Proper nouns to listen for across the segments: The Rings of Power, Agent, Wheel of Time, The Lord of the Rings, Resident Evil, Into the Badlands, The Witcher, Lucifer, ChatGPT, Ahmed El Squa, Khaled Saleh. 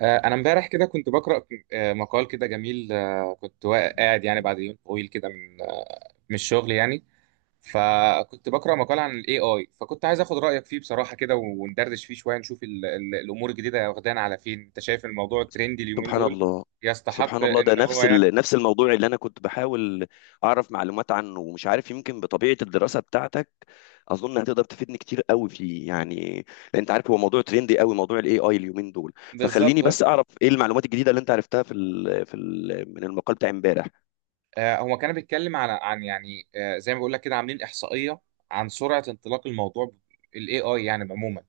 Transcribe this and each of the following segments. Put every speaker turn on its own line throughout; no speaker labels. انا امبارح كده كنت بقرا مقال كده جميل. كنت قاعد يعني بعد يوم طويل كده من الشغل يعني. فكنت بقرا مقال عن الاي اي، فكنت عايز اخد رايك فيه بصراحه كده وندردش فيه شويه نشوف ال ال الامور الجديده واخدانا على فين. انت شايف الموضوع الترندي اليومين
سبحان
دول
الله.
يستحق
سبحان الله، ده
ان هو
نفس
يعني
ال... نفس الموضوع اللي انا كنت بحاول اعرف معلومات عنه، ومش عارف، يمكن بطبيعه الدراسه بتاعتك اظن هتقدر تفيدني كتير قوي فيه، يعني لان انت عارف هو موضوع تريندي قوي، موضوع الاي اي اليومين دول.
بالظبط؟
فخليني بس اعرف ايه المعلومات الجديده اللي انت عرفتها في ال... في ال... من المقال بتاع امبارح.
هو كان بيتكلم عن يعني، زي ما بقول لك كده، عاملين احصائيه عن سرعه انطلاق الموضوع، الاي اي يعني عموما.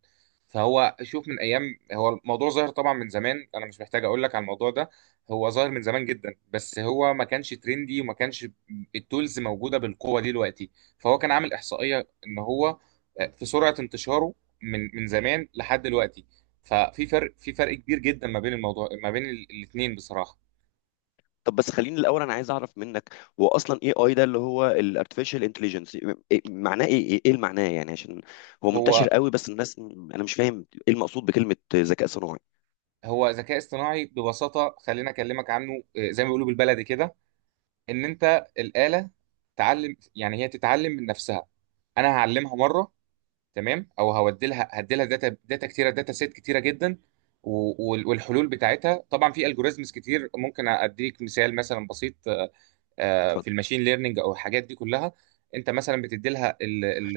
فهو شوف، من ايام، هو الموضوع ظاهر طبعا من زمان، انا مش محتاج اقول لك على الموضوع ده، هو ظاهر من زمان جدا، بس هو ما كانش ترندي وما كانش التولز موجوده بالقوه دي دلوقتي. فهو كان عامل احصائيه ان هو في سرعه انتشاره من زمان لحد دلوقتي. ففي فرق كبير جدا ما بين الموضوع، ما بين الاثنين بصراحه.
طب بس خليني الاول، انا عايز اعرف منك هو اصلا اي اي ده اللي هو الارتفيشال انتليجنس معناه ايه، ايه إيه المعناه، يعني عشان هو منتشر
هو
قوي بس الناس انا مش فاهم ايه المقصود بكلمه ذكاء صناعي.
هو ذكاء اصطناعي ببساطة. خلينا أكلمك عنه، زي ما بيقولوا بالبلدي كده، إن أنت الآلة تعلم، يعني هي تتعلم من نفسها. أنا هعلمها مرة، تمام، أو هودي لها هدي لها داتا سيت كتيرة جدا. والحلول بتاعتها طبعا، في الجوريزمز كتير. ممكن أديك مثال مثلا بسيط، في
اتفضل.
الماشين ليرنينج أو الحاجات دي كلها. أنت مثلا بتدي لها.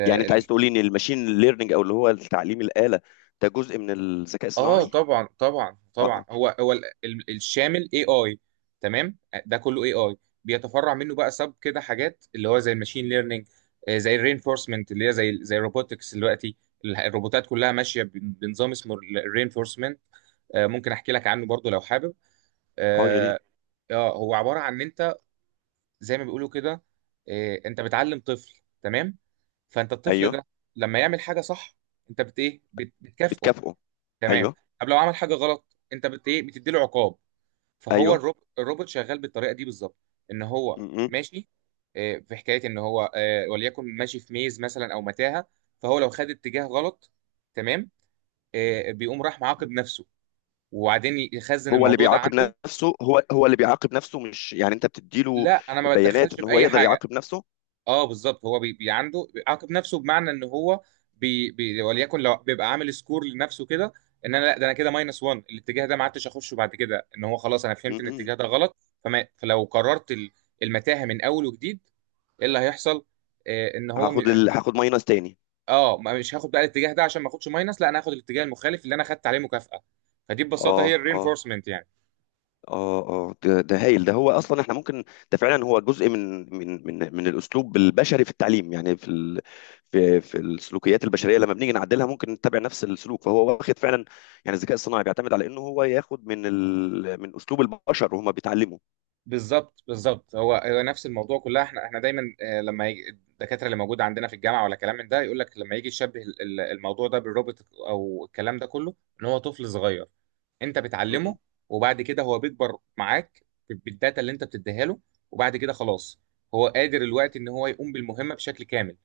يعني انت عايز تقولي ان الماشين ليرنينج او اللي هو تعليم الآلة ده جزء من الذكاء
اه
الصناعي؟
طبعا طبعا
اه،
طبعا،
اه.
هو الشامل اي اي. تمام، ده كله اي اي. بيتفرع منه بقى سب كده حاجات، اللي هو زي الماشين ليرنينج، زي الرينفورسمنت اللي هي زي الروبوتكس دلوقتي. الروبوتات كلها ماشيه بنظام اسمه الرينفورسمنت. ممكن احكي لك عنه برضو لو حابب.
آه، يا ريت.
اه. هو عباره عن ان انت، زي ما بيقولوا كده، انت بتعلم طفل، تمام. فانت الطفل
ايوه.
ده لما يعمل حاجه صح، انت بت ايه، بتكافئه.
بتكافئه.
تمام.
ايوه.
طب لو عمل حاجه غلط، انت بت ايه، بتدي له عقاب. فهو
ايوه.
الروبوت شغال بالطريقه دي بالظبط، ان
م-
هو
م.
ماشي في حكايه ان هو، وليكن ماشي في ميز مثلا او متاهه، فهو لو خد اتجاه غلط، تمام، بيقوم راح معاقب نفسه وبعدين يخزن
هو اللي
الموضوع ده
بيعاقب
عنده.
نفسه؟ هو اللي بيعاقب نفسه مش يعني انت بتديله
لا، انا ما
بيانات
بتدخلش
ان هو
باي
يقدر
حاجه.
يعاقب نفسه؟
اه بالظبط، هو بي بي عنده بيعاقب نفسه، بمعنى ان هو بي بي وليكن لو بيبقى عامل سكور لنفسه كده، ان انا لا، ده انا كده ماينس 1، الاتجاه ده ما عدتش اخشه بعد كده، ان هو خلاص انا
م-
فهمت ان
م.
الاتجاه ده غلط. فلو قررت المتاهه من اول وجديد، ايه اللي هيحصل؟ ان هو
هاخد ال... هاخد ماينس تاني.
مش هاخد بقى الاتجاه ده عشان ما اخدش ماينس، لا انا هاخد الاتجاه المخالف اللي انا خدت عليه مكافاه. فدي ببساطه
اه،
هي
اه.
الرينفورسمنت يعني.
اه، اه. ده هايل. ده هو اصلا احنا ممكن، ده فعلا هو جزء من الاسلوب البشري في التعليم، يعني في ال في في السلوكيات البشريه لما بنيجي نعدلها ممكن نتبع نفس السلوك. فهو واخد فعلا، يعني الذكاء الصناعي بيعتمد على انه هو ياخد من ال من اسلوب البشر وهما بيتعلموا.
بالظبط بالظبط، هو نفس الموضوع كلها. احنا دايما لما يجي الدكاتره اللي موجوده عندنا في الجامعه ولا كلام من ده، يقول لك لما يجي يشبه الموضوع ده بالروبوت او الكلام ده كله، ان هو طفل صغير انت
م- م.
بتعلمه، وبعد كده هو بيكبر معاك بالداتا اللي انت بتديها له، وبعد كده خلاص هو قادر الوقت ان هو يقوم بالمهمه بشكل كامل،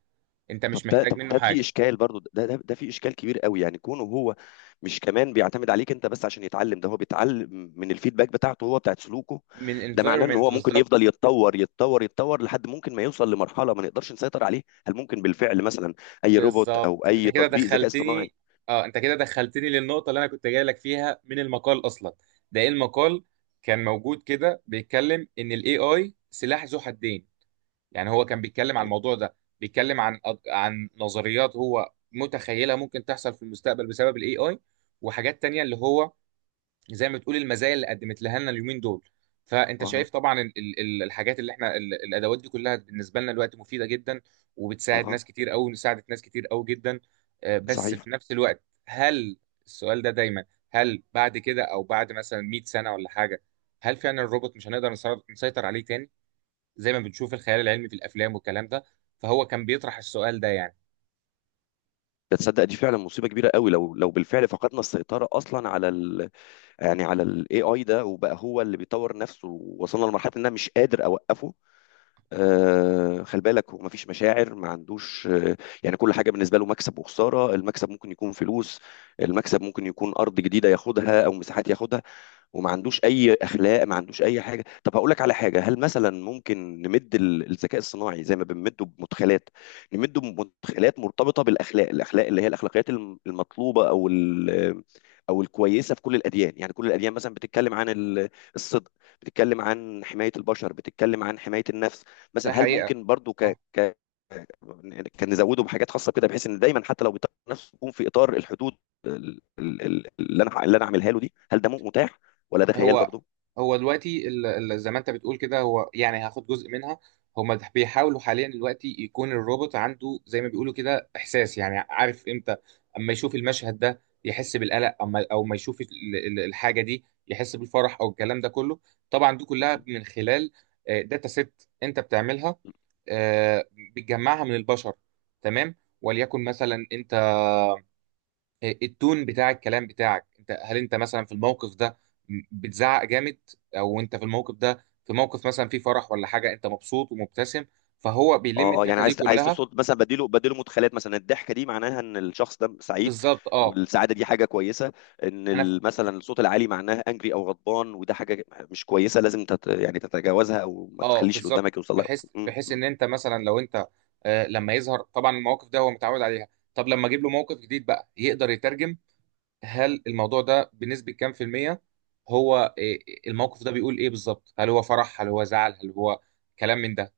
انت
طب
مش
ده،
محتاج
طب
منه
ده في
حاجه.
اشكال برضو، ده في اشكال كبير قوي، يعني كونه هو مش كمان بيعتمد عليك انت بس عشان يتعلم، ده هو بيتعلم من الفيدباك بتاعته هو، بتاعت سلوكه.
من
ده معناه ان
environment
هو ممكن
بالظبط.
يفضل يتطور يتطور يتطور لحد ممكن ما يوصل لمرحله ما نقدرش نسيطر عليه. هل ممكن بالفعل مثلا اي روبوت او
بالظبط، انت
اي
كده
تطبيق ذكاء اصطناعي؟
دخلتني. اه، انت كده دخلتني للنقطة اللي انا كنت جاي لك فيها من المقال اصلا. ده ايه المقال، كان موجود كده بيتكلم ان الاي اي سلاح ذو حدين، يعني هو كان بيتكلم عن
ايوه.
الموضوع ده، بيتكلم عن نظريات هو متخيلها ممكن تحصل في المستقبل بسبب الاي اي، وحاجات تانية اللي هو، زي ما بتقول، المزايا اللي قدمت لها لنا اليومين دول. فانت
اه،
شايف طبعا الحاجات اللي احنا، الادوات دي كلها بالنسبه لنا دلوقتي مفيده جدا
اه.
وبتساعد
اه.
ناس كتير قوي، ساعدت ناس كتير قوي جدا. بس
صحيح.
في نفس الوقت، هل، السؤال ده دايما، هل بعد كده او بعد مثلا 100 سنه ولا حاجه، هل فعلا الروبوت مش هنقدر نسيطر عليه تاني زي ما بنشوف الخيال العلمي في الافلام والكلام ده؟ فهو كان بيطرح السؤال ده يعني.
ده تصدق دي فعلا مصيبه كبيره قوي، لو بالفعل فقدنا السيطره اصلا على ال يعني على الاي اي ده، وبقى هو اللي بيطور نفسه، ووصلنا لمرحله ان انا مش قادر اوقفه. خلي بالك هو مفيش مشاعر، ما عندوش يعني كل حاجه بالنسبه له مكسب وخساره. المكسب ممكن يكون فلوس، المكسب ممكن يكون ارض جديده ياخدها او مساحات ياخدها، وما عندوش اي اخلاق، ما عندوش اي حاجه. طب هقول لك على حاجه، هل مثلا ممكن نمد ال- الذكاء الصناعي زي ما بنمده بمدخلات، نمده بمدخلات مرتبطه بالاخلاق، الاخلاق اللي هي الاخلاقيات الم- المطلوبه او ال- او الكويسه في كل الاديان، يعني كل الاديان مثلا بتتكلم عن ال- الصدق، بتتكلم عن حمايه البشر، بتتكلم عن حمايه النفس.
ده
مثلا هل
حقيقه.
ممكن برضو ك ك كان نزوده بحاجات خاصه كده بحيث ان دايما حتى لو بيطلع نفسه يكون في اطار الحدود ال- ال- ال- اللي انا اللي انا عاملها له دي؟ هل ده متاح ولا ده خيال
هو
برضو؟
هو دلوقتي ال-، زي ما انت بتقول كده، هو يعني هاخد جزء منها. هما بيحاولوا حاليا دلوقتي يكون الروبوت عنده، زي ما بيقولوا كده، احساس، يعني عارف امتى اما يشوف المشهد ده يحس بالقلق، اما او ما يشوف الحاجه دي يحس بالفرح او الكلام ده كله. طبعا دي كلها من خلال داتا سيت انت بتعملها، آه، بتجمعها من البشر، تمام. وليكن مثلا انت، التون بتاع الكلام بتاعك انت، هل انت مثلا في الموقف ده بتزعق جامد، او انت في الموقف ده، في موقف مثلا فيه فرح ولا حاجه، انت مبسوط ومبتسم. فهو بيلم
اه، اه. يعني
الداتا دي
عايز
كلها
تصد مثلا بديله، بديله مدخلات مثلا الضحكه دي معناها ان الشخص ده سعيد
بالظبط. اه،
والسعاده دي حاجه كويسه، ان
انا ف-
ال- مثلا الصوت العالي معناها انجري او غضبان وده حاجه مش كويسه لازم تت يعني تتجاوزها او ما
اه
تخليش اللي
بالظبط،
قدامك يوصل لها.
بحيث ان انت مثلا، لو انت لما يظهر طبعا المواقف ده هو متعود عليها. طب لما اجيب له موقف جديد بقى، يقدر يترجم هل الموضوع ده بنسبه كام في الميه هو، الموقف ده بيقول ايه بالظبط، هل هو فرح، هل هو زعل، هل هو كلام من ده.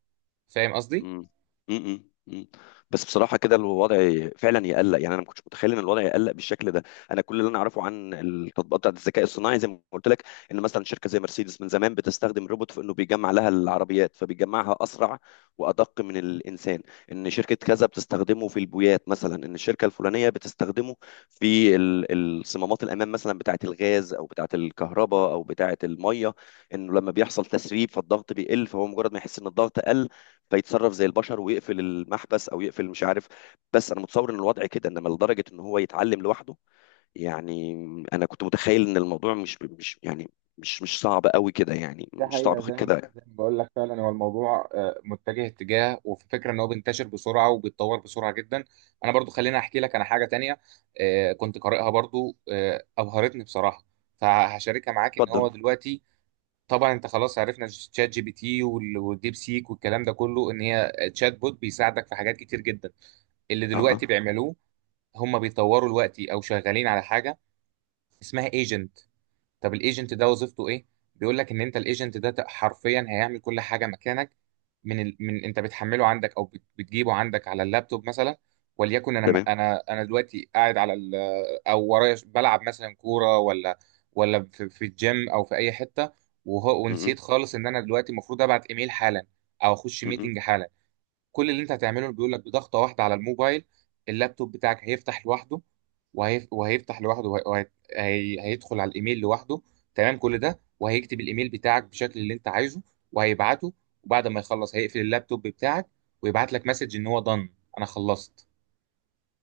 فاهم قصدي.
مم. مم. مم. بس بصراحة كده الوضع فعلا يقلق، يعني أنا ما كنتش متخيل إن الوضع يقلق بالشكل ده. أنا كل اللي أنا أعرفه عن التطبيقات بتاعت الذكاء الصناعي زي ما قلت لك، إن مثلا شركة زي مرسيدس من زمان بتستخدم روبوت في إنه بيجمع لها العربيات فبيجمعها أسرع وأدق من الإنسان، إن شركة كذا بتستخدمه في البويات مثلا، إن الشركة الفلانية بتستخدمه في ال- الصمامات الأمام مثلا بتاعت الغاز أو بتاعت الكهرباء أو بتاعت المية، إنه لما بيحصل تسريب فالضغط بيقل فهو مجرد ما يحس إن الضغط قل فيتصرف زي البشر ويقفل المحبس او يقفل مش عارف. بس انا متصور ان الوضع كده، انما لدرجه ان هو يتعلم لوحده، يعني انا كنت متخيل ان الموضوع مش يعني مش صعب قوي كده، يعني
ده
مش
حقيقة،
صعب
زي ما
كده.
زي ما بقول لك، فعلا هو الموضوع متجه اتجاه، وفي فكرة ان هو بينتشر بسرعة وبيتطور بسرعة جدا. انا برضو خليني احكي لك انا حاجة تانية كنت قارئها برضو، ابهرتني بصراحة، فهشاركها معاك. ان هو
اتفضل.
دلوقتي، طبعا انت خلاص، عرفنا تشات جي بي تي والديب سيك والكلام ده كله، ان هي تشات بوت بيساعدك في حاجات كتير جدا. اللي
اه،
دلوقتي
اه.
بيعملوه، هم بيطوروا دلوقتي او شغالين على حاجة اسمها ايجنت. طب الايجنت ده وظيفته ايه؟ بيقول لك ان انت الايجنت ده حرفيا هيعمل كل حاجه مكانك، من من انت بتحمله عندك او بتجيبه عندك على اللابتوب مثلا. وليكن انا،
تمام.
دلوقتي قاعد على او ورايا بلعب مثلا كوره، ولا في الجيم او في اي حته،
م-
ونسيت
م-
خالص ان انا دلوقتي المفروض ابعت ايميل حالا، او اخش
م- م.
ميتنج حالا. كل اللي انت هتعمله، بيقول لك، بضغطه واحده على الموبايل اللابتوب بتاعك هيفتح لوحده، وهيف... وهيفتح لوحده وهي... وهي... هي- هيدخل على الايميل لوحده، تمام، كل ده، وهيكتب الايميل بتاعك بالشكل اللي انت عايزه وهيبعته، وبعد ما يخلص هيقفل اللابتوب بتاعك ويبعت لك مسج ان هو done، انا خلصت.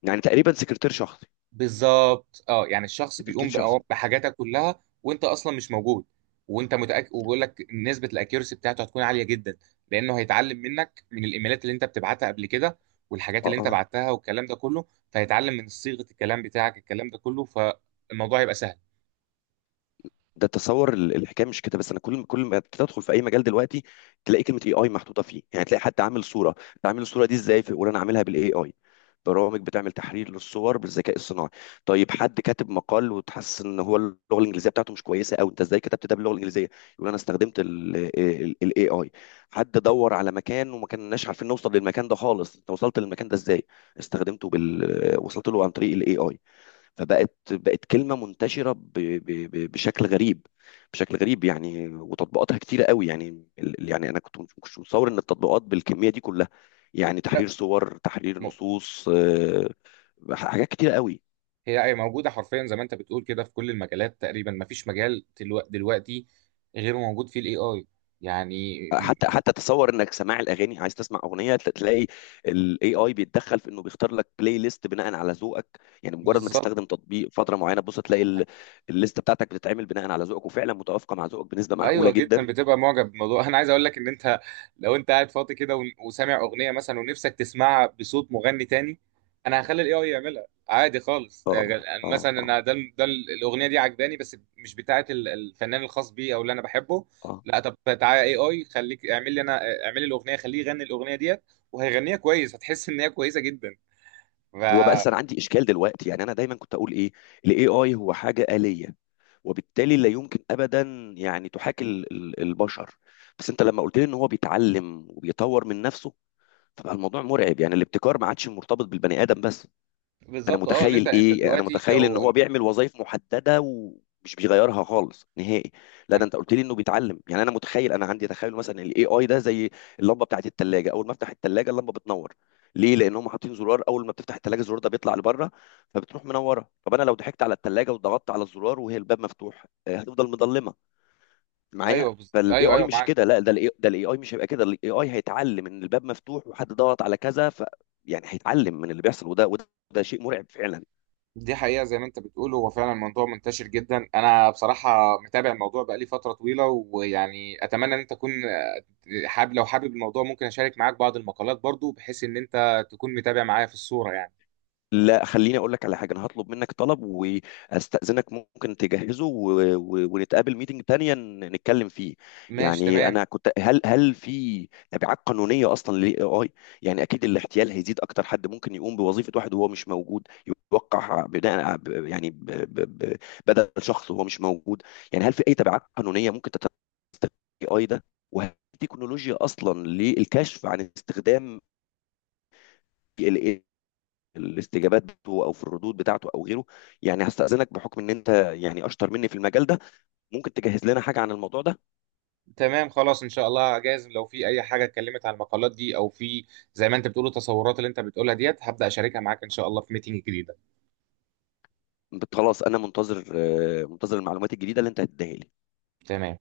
يعني تقريبا سكرتير شخصي.
بالظبط، اه، يعني الشخص بيقوم
سكرتير شخصي.
بحاجاتك كلها وانت اصلا مش موجود. وانت متاكد، وبيقول لك نسبه الاكيورسي بتاعته هتكون عاليه جدا لانه هيتعلم منك من الايميلات اللي انت بتبعتها قبل كده والحاجات
اه،
اللي انت
اه.
بعتها والكلام ده كله، فهيتعلم من صيغه الكلام بتاعك الكلام ده كله، فالموضوع هيبقى سهل.
ده تصور ال- الحكايه مش كده بس، انا كل ما تدخل في اي مجال دلوقتي تلاقي كلمه اي اي محطوطه فيه، يعني تلاقي حد عامل صوره، تعمل الصوره دي ازاي؟ في- وانا عاملها بالاي اي. برامج بتعمل تحرير للصور بالذكاء الصناعي. طيب حد كاتب مقال وتحس ان هو اللغه الانجليزيه بتاعته مش كويسه، او انت ازاي كتبت ده باللغه الانجليزيه؟ يقول انا استخدمت الاي اي. حد دور على مكان وما كناش عارفين نوصل للمكان ده خالص، انت وصلت للمكان ده ازاي؟ استخدمته بال وصلت له عن طريق الاي اي. فبقت، بقت كلمة منتشرة ب- ب- ب- بشكل غريب. بشكل غريب يعني، وتطبيقاتها كتيرة قوي، يعني ال- يعني أنا كنت مش متصور إن التطبيقات بالكمية دي كلها، يعني
لا.
تحرير صور، تحرير
م-
نصوص، حاجات كتيرة قوي.
هي موجوده حرفيا زي ما انت بتقول كده في كل المجالات تقريبا، ما فيش مجال دلوقتي غير موجود فيه الاي اي، يعني.
حتى حتى تصور انك سماع الاغاني، عايز تسمع اغنيه، تل- تلاقي الاي اي بيتدخل في انه بيختار لك بلاي ليست بناء على ذوقك، يعني مجرد ما
بالظبط.
تستخدم تطبيق فتره معينه تبص تلاقي ال- الليسته بتاعتك بتتعمل بناء على ذوقك وفعلا متوافقه مع ذوقك بنسبه معقوله
ايوه، جدا،
جدا.
بتبقى معجب بالموضوع. انا عايز اقول لك ان انت لو انت قاعد فاضي كده وسامع اغنيه مثلا، ونفسك تسمعها بصوت مغني تاني، انا هخلي الاي اي يعملها عادي خالص،
اه،
يعني
اه.
مثلا،
اه،
انا ده الاغنيه دي عجباني، بس مش بتاعه الفنان الخاص بي او اللي انا بحبه.
اه.
لا، طب تعالى اي اي، خليك اعمل لي انا اعمل لي الاغنيه، خليه يغني الاغنيه ديت، وهيغنيها كويس، هتحس ان هي كويسه جدا. ف
هو بقى انا عندي اشكال دلوقتي، يعني انا دايما كنت اقول ايه، الاي اي هو حاجه آلية وبالتالي لا يمكن ابدا يعني تحاكي ال- ال- البشر، بس انت لما قلت لي ان هو بيتعلم وبيطور من نفسه، فبقى الموضوع مرعب. يعني الابتكار ما عادش مرتبط بالبني ادم بس. انا
بالظبط، اه، ان انت
متخيل
انت
ايه، انا
دلوقتي
متخيل ان
لو،
هو بيعمل وظائف محدده ومش بيغيرها خالص نهائي، لا ده انت قلت لي انه بيتعلم. يعني انا متخيل، انا عندي تخيل مثلا الاي اي ده زي اللمبه بتاعت الثلاجه، اول ما افتح الثلاجه اللمبه بتنور. ليه؟ لان هم حاطين زرار اول ما بتفتح الثلاجه الزرار ده بيطلع لبره فبتروح منوره. طب انا لو ضحكت على الثلاجه وضغطت على الزرار وهي الباب مفتوح، هتفضل مضلمه معايا.
ايوه
فالاي
ايوه
اي
ايوه،
مش
معاك.
كده، لا ده الاي ده الاي اي مش هيبقى كده، الاي اي هيتعلم ان الباب مفتوح وحد ضغط على كذا، ف يعني هيتعلم من اللي بيحصل، وده شيء مرعب فعلا.
دي حقيقة، زي ما انت بتقول، هو فعلا موضوع منتشر جدا. انا بصراحة متابع الموضوع بقالي فترة طويلة، ويعني اتمنى ان انت تكون حابب، لو حابب الموضوع ممكن اشارك معاك بعض المقالات برضو، بحيث ان انت تكون متابع معايا في الصورة يعني.
لا خليني اقول لك على حاجه، انا هطلب منك طلب واستاذنك ممكن تجهزه و... و... ونتقابل ميتنج تانية ن- نتكلم فيه.
ماشي
يعني
تمام.
انا كنت، هل في تبعات قانونيه اصلا للاي اي؟ يعني اكيد الاحتيال هيزيد اكتر، حد ممكن يقوم بوظيفه واحد وهو مش موجود، يوقع بناء ع- ب- يعني ب... ب... ب... بدل شخص وهو مش موجود. يعني هل في اي تبعات قانونيه ممكن تتستفيد الاي اي ده؟ وهل في تكنولوجيا اصلا للكشف عن استخدام ال الاستجابات بتاعته او في الردود بتاعته او غيره؟ يعني هستأذنك بحكم ان انت يعني اشطر مني في المجال ده، ممكن تجهز لنا حاجه عن الموضوع ده.
تمام خلاص ان شاء الله، جايز لو في اي حاجة اتكلمت عن المقالات دي او في، زي ما انت بتقول، التصورات اللي انت بتقولها ديت، هبدأ اشاركها معاك ان شاء الله في ميتنج جديدة.
بت- خلاص انا منتظر، منتظر المعلومات الجديده اللي انت هتديها لي.
تمام.